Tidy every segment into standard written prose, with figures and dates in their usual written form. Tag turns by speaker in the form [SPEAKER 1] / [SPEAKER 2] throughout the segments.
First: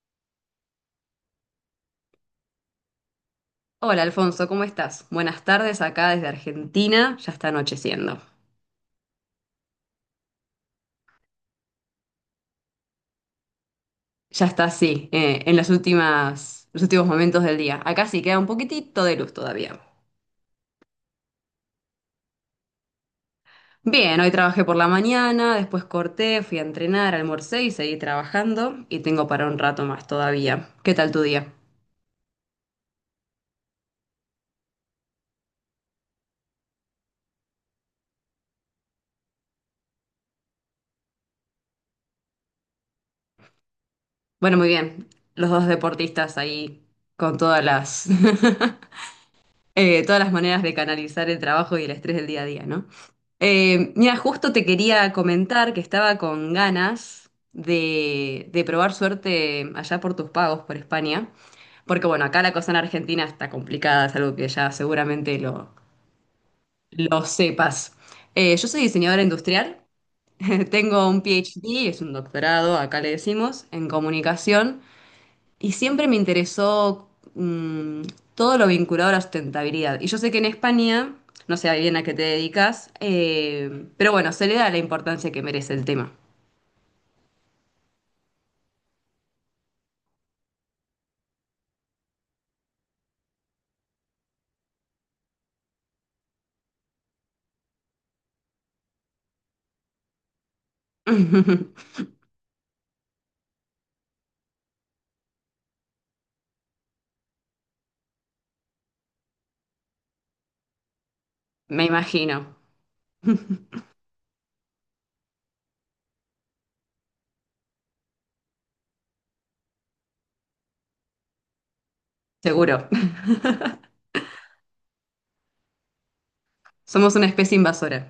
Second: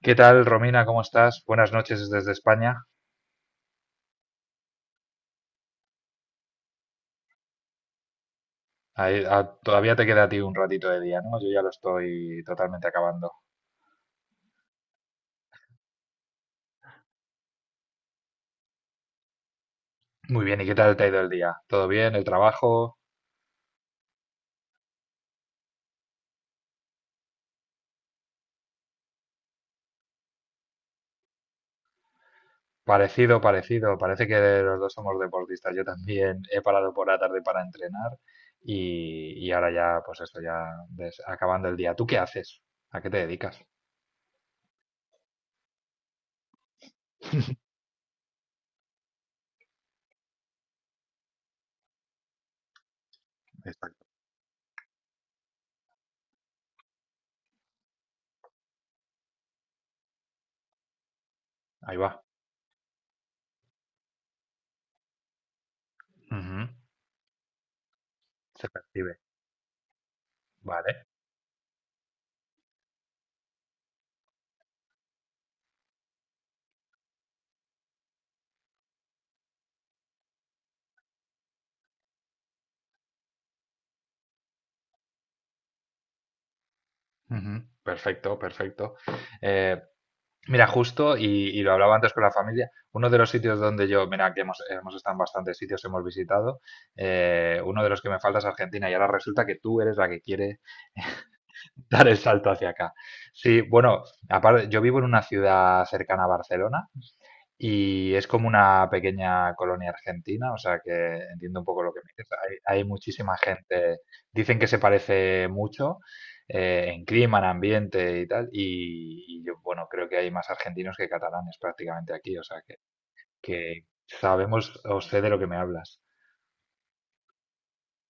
[SPEAKER 1] ¿Qué tal, Romina? ¿Cómo estás? Buenas noches desde España.
[SPEAKER 2] Hola Alfonso, ¿cómo estás? Buenas tardes acá desde Argentina, ya está anocheciendo.
[SPEAKER 1] Todavía te queda a ti un ratito de día, ¿no? Yo ya lo estoy totalmente acabando.
[SPEAKER 2] Ya está así, los últimos momentos del día. Acá sí queda un poquitito de luz todavía.
[SPEAKER 1] Muy bien, ¿y qué tal te ha ido el día? ¿Todo bien? ¿El trabajo?
[SPEAKER 2] Bien, hoy trabajé por la mañana, después corté, fui a entrenar, almorcé y seguí trabajando y tengo para un rato más todavía. ¿Qué tal tu día?
[SPEAKER 1] Parecido, parecido. Parece que los dos somos deportistas. Yo también he parado por la tarde para entrenar y ahora ya, pues esto ya acabando el día. ¿Tú qué haces? ¿A qué te dedicas?
[SPEAKER 2] Bueno, muy bien. Los dos deportistas ahí con todas las todas las maneras de canalizar el trabajo y el estrés del día a día, ¿no?
[SPEAKER 1] Exacto.
[SPEAKER 2] Mira, justo te quería comentar que estaba con ganas de probar suerte allá por tus pagos por España,
[SPEAKER 1] Ahí
[SPEAKER 2] porque
[SPEAKER 1] va.
[SPEAKER 2] bueno, acá la cosa en Argentina está complicada, es algo que ya seguramente lo,
[SPEAKER 1] Ujú.
[SPEAKER 2] lo sepas.
[SPEAKER 1] Se
[SPEAKER 2] Yo soy
[SPEAKER 1] percibe.
[SPEAKER 2] diseñadora industrial,
[SPEAKER 1] Vale.
[SPEAKER 2] tengo un PhD, es un doctorado, acá le decimos, en comunicación. Y siempre me interesó mm, todo lo vinculado a la sustentabilidad. Y yo sé que en España, no sé bien a qué te dedicas, pero bueno, se le da la importancia que merece el tema.
[SPEAKER 1] Ujú. Perfecto, perfecto. Eh, Mira, justo, y lo hablaba antes con la familia, uno de los sitios donde yo, mira, que hemos estado en bastantes sitios, hemos visitado, uno de los que me falta es Argentina y ahora resulta que tú eres la que quiere dar el salto hacia acá. Sí, bueno, aparte, yo vivo en una ciudad cercana a Barcelona, y es como una pequeña colonia argentina, o sea que entiendo un poco
[SPEAKER 2] Me
[SPEAKER 1] lo que me dices.
[SPEAKER 2] imagino,
[SPEAKER 1] Hay muchísima gente, dicen que se parece mucho en clima, en ambiente y tal, y yo, bueno, creo que hay más argentinos que catalanes prácticamente aquí, o sea
[SPEAKER 2] seguro.
[SPEAKER 1] que sabemos o sé de lo que me hablas.
[SPEAKER 2] Somos una especie invasora.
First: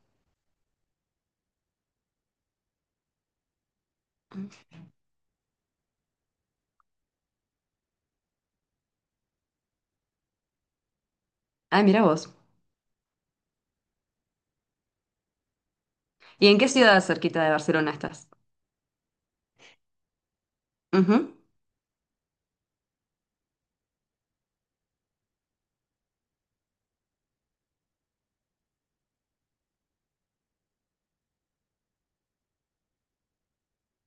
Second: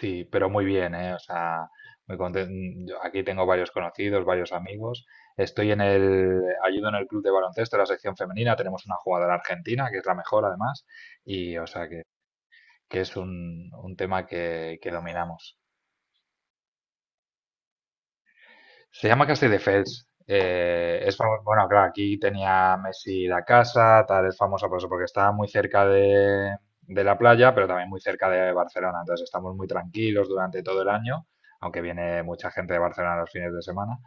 [SPEAKER 1] Sí, pero muy bien, ¿eh? O sea, muy contento. Aquí tengo varios conocidos, varios amigos. Estoy en el, ayudo en el club de baloncesto, la sección femenina. Tenemos una jugadora argentina, que es la mejor además. Y o
[SPEAKER 2] Ah,
[SPEAKER 1] sea,
[SPEAKER 2] mira vos.
[SPEAKER 1] que es un tema que dominamos.
[SPEAKER 2] ¿Y en qué ciudad cerquita de Barcelona estás?
[SPEAKER 1] Se llama Castell Defels. Es
[SPEAKER 2] Ujú.
[SPEAKER 1] bueno, claro, aquí tenía Messi la casa, tal, es famosa por eso, porque está muy cerca de la playa, pero también muy cerca de Barcelona. Entonces estamos muy tranquilos durante todo el año, aunque viene mucha gente de Barcelona los fines de semana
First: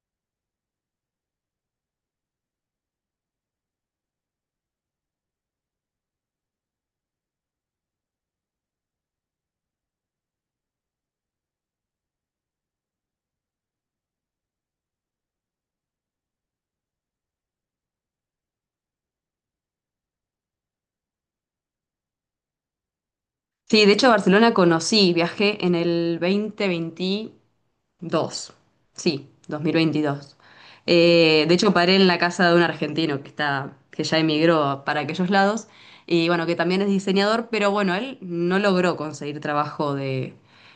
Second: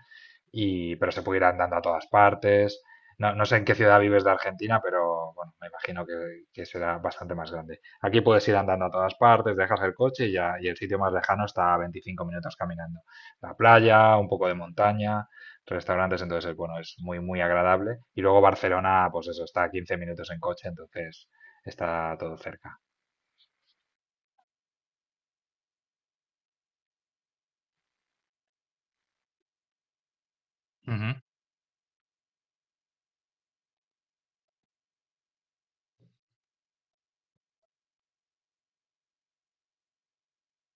[SPEAKER 1] y, pero se puede ir andando a todas partes. No, no sé en qué ciudad vives de Argentina, pero bueno, me imagino que será bastante más grande. Aquí puedes ir andando a todas partes, dejas el coche y, ya, y el sitio más lejano está a 25 minutos caminando. La playa, un poco de montaña, restaurantes, entonces bueno, es muy, muy agradable. Y luego Barcelona, pues eso, está a 15 minutos en coche, entonces está todo cerca.
[SPEAKER 2] Sí, de hecho Barcelona conocí, viajé en el 2021, dos, sí, 2022.
[SPEAKER 1] Ujú.
[SPEAKER 2] De hecho, paré en la casa de un argentino que ya emigró para aquellos lados, y bueno, que también es diseñador, pero bueno, él no logró conseguir trabajo de,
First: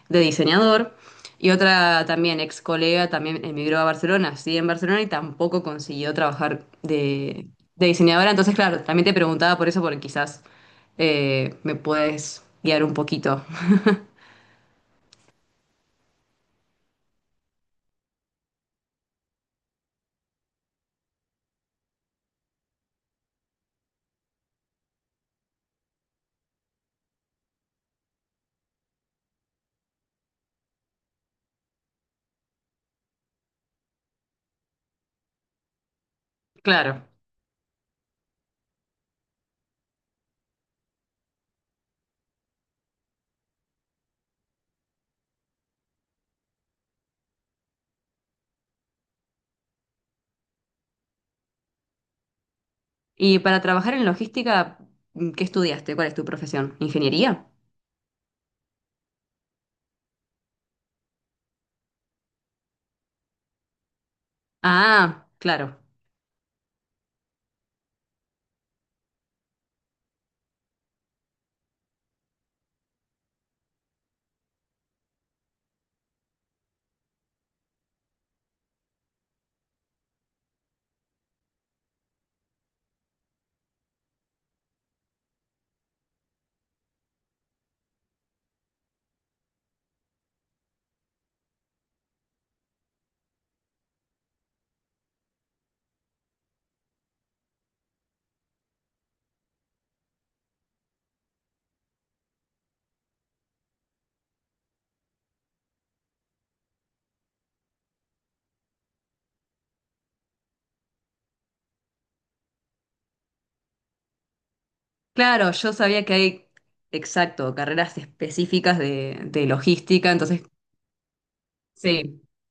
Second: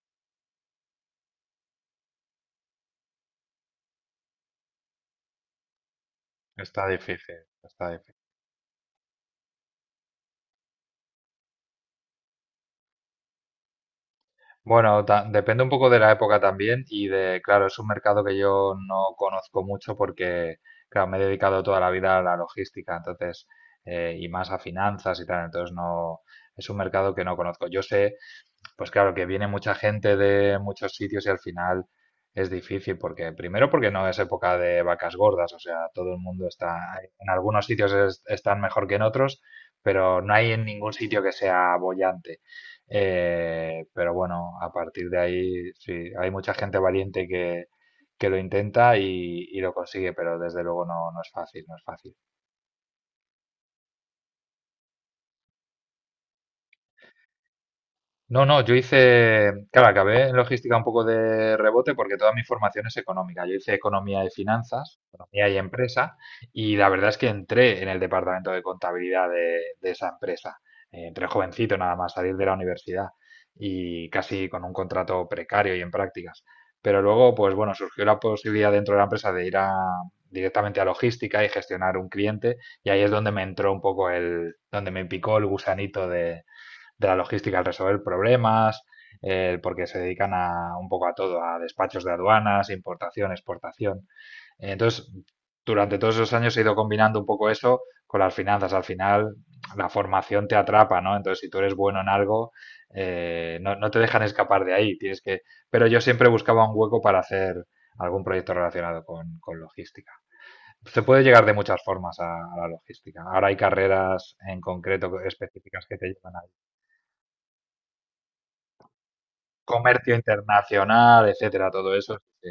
[SPEAKER 2] de diseñador. Y otra también ex colega también emigró a Barcelona, sí, en Barcelona y tampoco consiguió trabajar
[SPEAKER 1] Está difícil,
[SPEAKER 2] de
[SPEAKER 1] está difícil.
[SPEAKER 2] diseñadora. Entonces, claro, también te preguntaba por eso, porque quizás me puedes guiar un poquito.
[SPEAKER 1] Bueno, depende un poco de la época también y de, claro, es un mercado que yo no conozco mucho porque, claro, me he dedicado toda la vida a la logística, entonces, y más a finanzas y tal, entonces no, es un mercado que no conozco. Yo sé, pues claro, que viene mucha gente de muchos sitios y al final es difícil porque, primero porque no es época de vacas gordas, o sea, todo el mundo está,
[SPEAKER 2] Claro.
[SPEAKER 1] en algunos sitios están mejor que en otros, pero no hay en ningún sitio que sea boyante. Pero bueno, a partir de ahí, sí, hay mucha gente valiente que lo intenta y lo consigue, pero desde luego no, no es fácil, no es fácil.
[SPEAKER 2] Y para trabajar en logística, ¿qué estudiaste? ¿Cuál es tu profesión? ¿Ingeniería?
[SPEAKER 1] No, no, yo hice, claro, acabé en logística un poco de rebote porque toda mi formación es económica. Yo hice economía y finanzas,
[SPEAKER 2] Ah,
[SPEAKER 1] economía y
[SPEAKER 2] claro.
[SPEAKER 1] empresa, y la verdad es que entré en el departamento de contabilidad de esa empresa. Entré jovencito nada más, salir de la universidad y casi con un contrato precario y en prácticas. Pero luego, pues bueno, surgió la posibilidad dentro de la empresa de ir a, directamente a logística y gestionar un cliente, y ahí es donde me entró un poco el, donde me picó el gusanito de la logística al resolver problemas, porque se dedican a un poco a todo, a despachos de aduanas, importación, exportación. Entonces, durante todos esos años he ido combinando un poco eso con las finanzas. Al final, la formación te atrapa, ¿no? Entonces, si tú eres bueno en algo, no, no te dejan escapar de ahí. Tienes que... Pero yo siempre buscaba un hueco para hacer algún proyecto relacionado con logística. Se puede llegar de muchas formas a, la logística. Ahora hay carreras en concreto
[SPEAKER 2] Claro, yo
[SPEAKER 1] específicas que
[SPEAKER 2] sabía
[SPEAKER 1] te
[SPEAKER 2] que
[SPEAKER 1] llevan a
[SPEAKER 2] hay, exacto, carreras específicas de logística,
[SPEAKER 1] comercio
[SPEAKER 2] entonces,
[SPEAKER 1] internacional, etcétera, todo eso.
[SPEAKER 2] sí.
[SPEAKER 1] Sí.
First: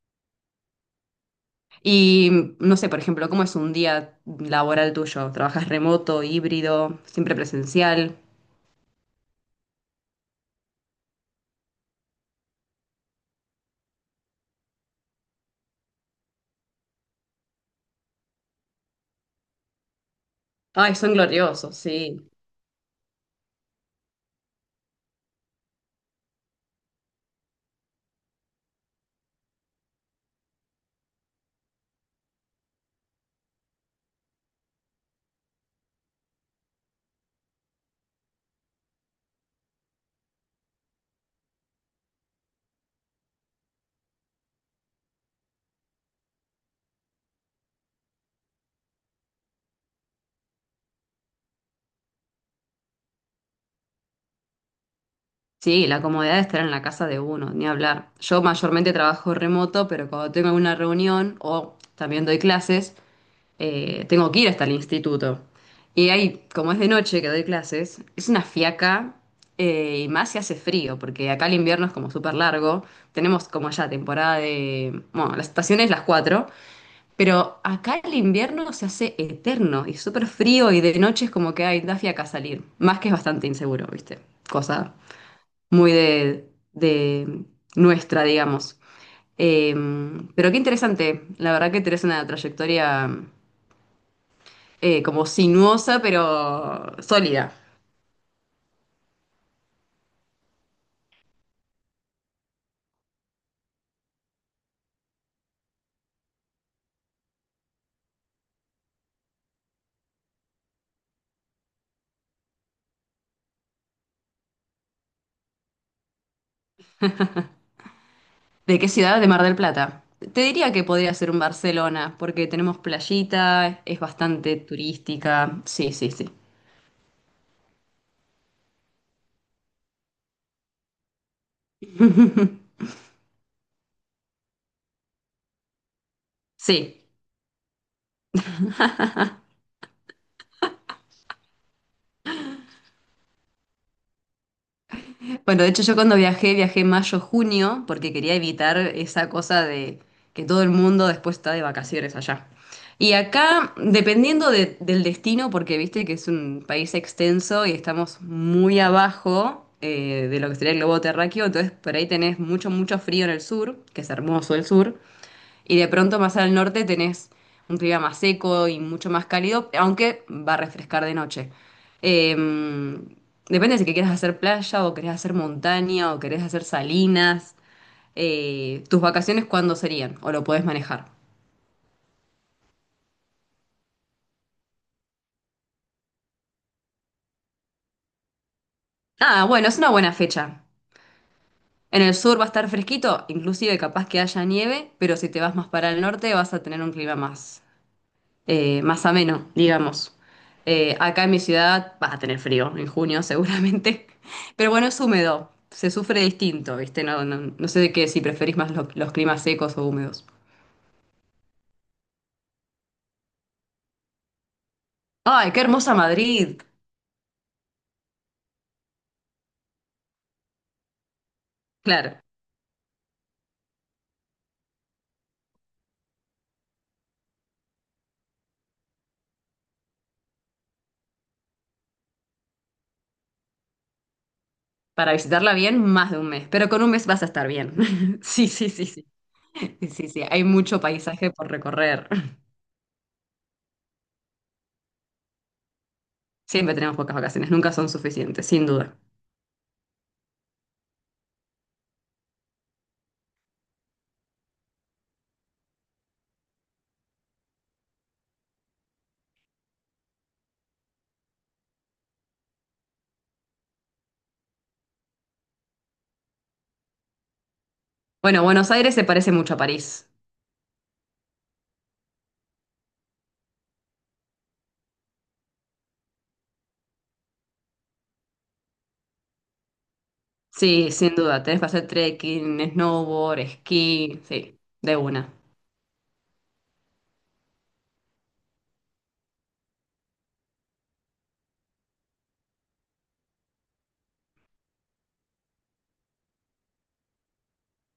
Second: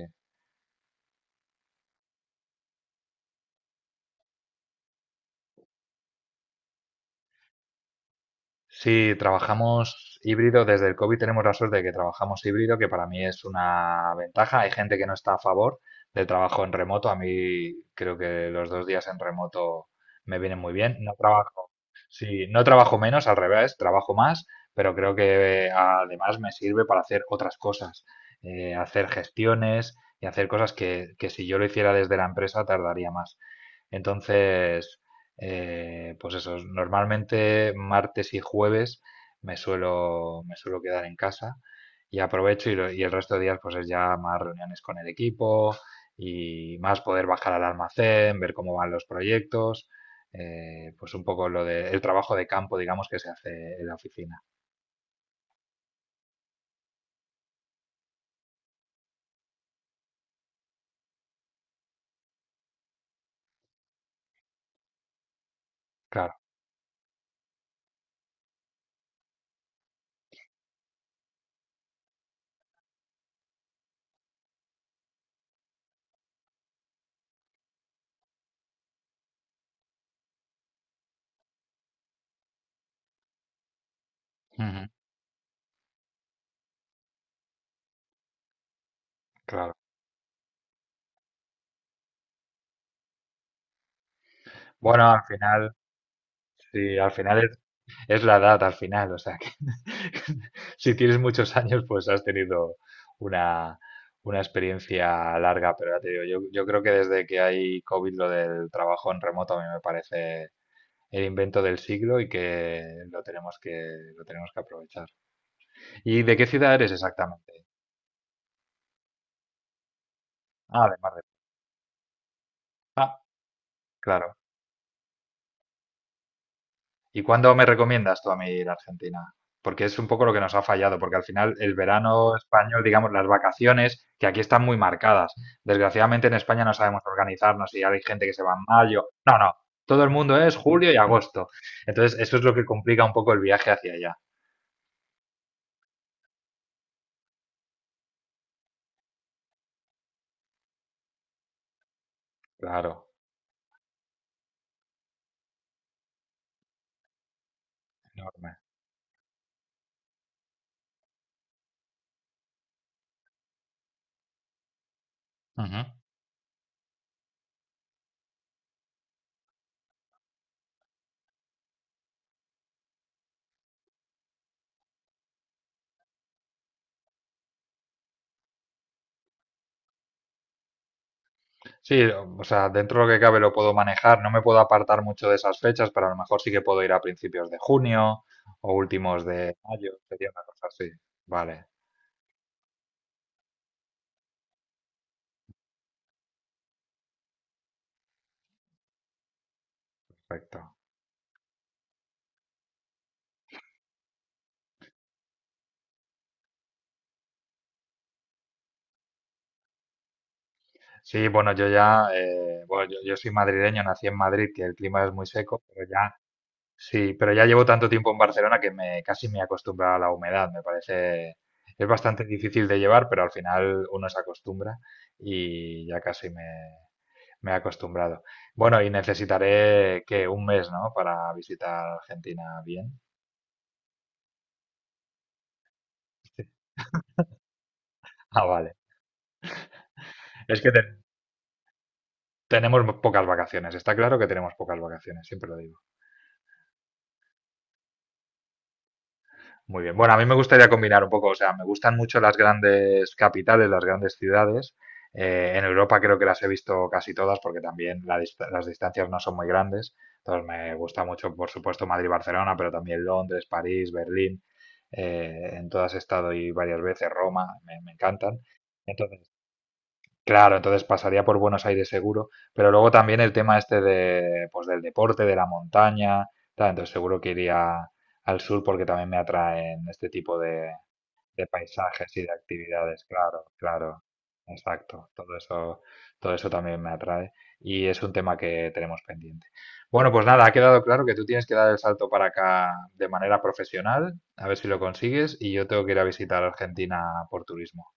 [SPEAKER 2] Y no sé, por ejemplo, ¿cómo es un día laboral tuyo? ¿Trabajas remoto, híbrido, siempre presencial?
[SPEAKER 1] Sí, trabajamos híbrido, desde el COVID tenemos la suerte de que trabajamos híbrido, que para mí es una ventaja. Hay gente que no está a favor del trabajo en remoto. A mí creo que los dos días en remoto me vienen muy
[SPEAKER 2] Ay,
[SPEAKER 1] bien.
[SPEAKER 2] son
[SPEAKER 1] No trabajo,
[SPEAKER 2] gloriosos, sí.
[SPEAKER 1] sí, no trabajo menos, al revés, trabajo más, pero creo que además me sirve para hacer otras cosas, hacer gestiones y hacer cosas que si yo lo hiciera desde la empresa tardaría más. Entonces, pues eso, normalmente martes y jueves me suelo quedar en casa y aprovecho y, y el resto de días pues es ya más reuniones con el equipo y más poder bajar al almacén, ver cómo van los proyectos, pues un poco lo de, el trabajo de campo, digamos, que se hace en la oficina.
[SPEAKER 2] Sí, la comodidad de estar en la casa de uno, ni hablar. Yo mayormente trabajo remoto, pero cuando tengo alguna reunión o también doy clases, tengo que ir hasta el instituto. Y
[SPEAKER 1] Claro.
[SPEAKER 2] ahí, como es de noche que doy clases, es una fiaca, y más si hace frío, porque acá el invierno es como súper largo. Tenemos como ya temporada de... Bueno, la estación es las 4, pero acá el invierno se hace eterno y súper frío y de noche es como que hay da fiaca salir. Más que es bastante inseguro, ¿viste?
[SPEAKER 1] Ujú.
[SPEAKER 2] Cosa muy de nuestra, digamos.
[SPEAKER 1] Claro.
[SPEAKER 2] Eh, pero qué interesante, la verdad que tenés una trayectoria,
[SPEAKER 1] Bueno, al
[SPEAKER 2] como
[SPEAKER 1] final,
[SPEAKER 2] sinuosa,
[SPEAKER 1] sí,
[SPEAKER 2] pero
[SPEAKER 1] al final
[SPEAKER 2] sólida.
[SPEAKER 1] es la edad al final, o sea, que si tienes muchos años, pues has tenido una, una experiencia larga, pero ya te digo, yo creo que desde que hay COVID lo del trabajo en remoto a mí me parece el invento del siglo y que lo tenemos que, lo tenemos que aprovechar. ¿Y de qué ciudad eres exactamente?
[SPEAKER 2] ¿De qué ciudad? De Mar del Plata. Te diría que
[SPEAKER 1] Ah, de Mar
[SPEAKER 2] podría
[SPEAKER 1] del
[SPEAKER 2] ser un Barcelona, porque tenemos
[SPEAKER 1] Plata. Ah,
[SPEAKER 2] playita, es
[SPEAKER 1] claro.
[SPEAKER 2] bastante turística. Sí, sí, sí.
[SPEAKER 1] ¿Y cuándo me recomiendas tú a mí ir a Argentina? Porque es un poco lo que nos ha fallado, porque al final el verano español, digamos, las vacaciones, que aquí están muy marcadas. Desgraciadamente en España no sabemos
[SPEAKER 2] Sí.
[SPEAKER 1] organizarnos y hay gente que se va en mayo. No, no, todo el mundo es julio y agosto. Entonces, eso es lo que complica un poco el viaje hacia allá.
[SPEAKER 2] Bueno, de hecho yo cuando viajé, mayo-junio, porque quería evitar esa cosa de que todo el mundo después está de vacaciones allá.
[SPEAKER 1] Claro.
[SPEAKER 2] Y acá, dependiendo del destino, porque viste que es un país extenso y estamos
[SPEAKER 1] Enorme.
[SPEAKER 2] muy abajo, de lo que sería el globo terráqueo, entonces por ahí tenés mucho, mucho frío en el sur, que es hermoso el sur, y
[SPEAKER 1] Ujú.
[SPEAKER 2] de pronto más al norte tenés un clima más seco y mucho más cálido, aunque va a refrescar de noche. Eh, Depende si que quieres hacer playa o querés hacer montaña o querés hacer salinas. ¿Tus vacaciones cuándo serían? ¿O lo podés manejar?
[SPEAKER 1] Sí, o sea, dentro de lo que cabe lo puedo manejar, no me puedo apartar mucho de esas fechas, pero a lo mejor sí que puedo ir a principios de junio o últimos
[SPEAKER 2] Ah,
[SPEAKER 1] de
[SPEAKER 2] bueno, es una
[SPEAKER 1] mayo,
[SPEAKER 2] buena
[SPEAKER 1] sería una
[SPEAKER 2] fecha.
[SPEAKER 1] cosa así. Vale,
[SPEAKER 2] En el sur va a estar fresquito, inclusive capaz que haya nieve, pero si te vas más para el norte vas a tener un clima más, más ameno, digamos.
[SPEAKER 1] perfecto.
[SPEAKER 2] Acá en mi ciudad vas a tener frío en junio seguramente, pero bueno, es húmedo, se sufre distinto, ¿viste? No, no, no sé de qué, si preferís más los climas secos o húmedos.
[SPEAKER 1] Sí, bueno, yo ya, bueno, yo soy madrileño, nací en Madrid, que el clima es muy
[SPEAKER 2] ¡Ay, qué
[SPEAKER 1] seco, pero
[SPEAKER 2] hermosa
[SPEAKER 1] ya,
[SPEAKER 2] Madrid!
[SPEAKER 1] sí, pero ya llevo tanto tiempo en Barcelona que me, casi me he acostumbrado a la humedad, me parece, es
[SPEAKER 2] Claro,
[SPEAKER 1] bastante difícil de llevar, pero al final uno se acostumbra y ya me he acostumbrado. Bueno, y necesitaré que un mes, ¿no? Para visitar Argentina bien.
[SPEAKER 2] para visitarla bien, más de un mes, pero con un mes vas a estar bien.
[SPEAKER 1] Ah,
[SPEAKER 2] Sí, sí,
[SPEAKER 1] vale.
[SPEAKER 2] sí, sí. Sí, sí, sí, hay
[SPEAKER 1] Es que
[SPEAKER 2] mucho paisaje por recorrer.
[SPEAKER 1] tenemos pocas vacaciones, está claro que tenemos pocas vacaciones, siempre lo digo.
[SPEAKER 2] Siempre tenemos pocas vacaciones, nunca son suficientes, sin duda.
[SPEAKER 1] Muy bien. Bueno, a mí me gustaría combinar un poco, o sea, me gustan mucho las grandes capitales, las grandes ciudades. En Europa creo que las he visto casi todas porque también las distancias no son muy grandes. Entonces me gusta mucho, por supuesto, Madrid-Barcelona, pero también Londres, París, Berlín. En todas he estado y varias veces, Roma, me encantan.
[SPEAKER 2] Bueno, Buenos Aires se
[SPEAKER 1] Entonces,
[SPEAKER 2] parece mucho a París.
[SPEAKER 1] claro, entonces pasaría por Buenos Aires seguro, pero luego también el tema este de, pues del deporte, de la montaña, tal, entonces seguro que iría al sur porque también me atraen este tipo
[SPEAKER 2] Sí, sin duda.
[SPEAKER 1] de
[SPEAKER 2] Tenés para hacer
[SPEAKER 1] paisajes y de
[SPEAKER 2] trekking,
[SPEAKER 1] actividades,
[SPEAKER 2] snowboard,
[SPEAKER 1] claro, claro,
[SPEAKER 2] esquí. Sí, de
[SPEAKER 1] exacto,
[SPEAKER 2] una.
[SPEAKER 1] todo eso también me atrae y es un tema que tenemos pendiente. Bueno, pues nada, ha quedado claro que tú tienes que dar el salto para acá de manera profesional, a ver si lo consigues, y yo tengo que ir a visitar Argentina por turismo.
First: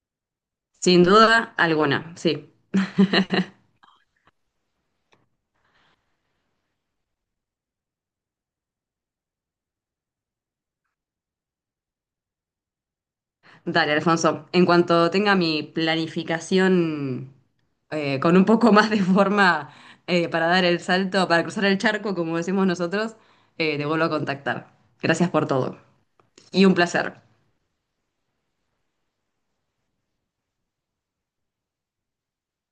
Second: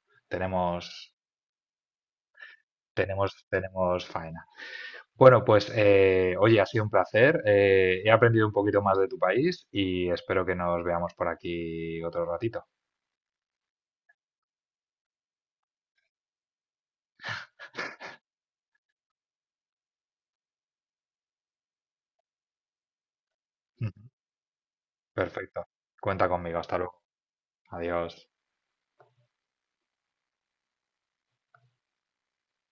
[SPEAKER 2] Sin
[SPEAKER 1] Tenemos,
[SPEAKER 2] duda alguna, sí.
[SPEAKER 1] tenemos faena. Bueno, pues oye, ha sido un placer. He aprendido un poquito más de tu país y espero que nos veamos por aquí otro ratito.
[SPEAKER 2] Dale, Alfonso. En cuanto tenga mi planificación, con un poco más de forma, para dar el salto, para cruzar el charco, como decimos nosotros, te
[SPEAKER 1] Ujú.
[SPEAKER 2] vuelvo a contactar. Gracias por
[SPEAKER 1] Perfecto.
[SPEAKER 2] todo.
[SPEAKER 1] Cuenta conmigo.
[SPEAKER 2] Y un
[SPEAKER 1] Hasta luego.
[SPEAKER 2] placer.
[SPEAKER 1] Adiós.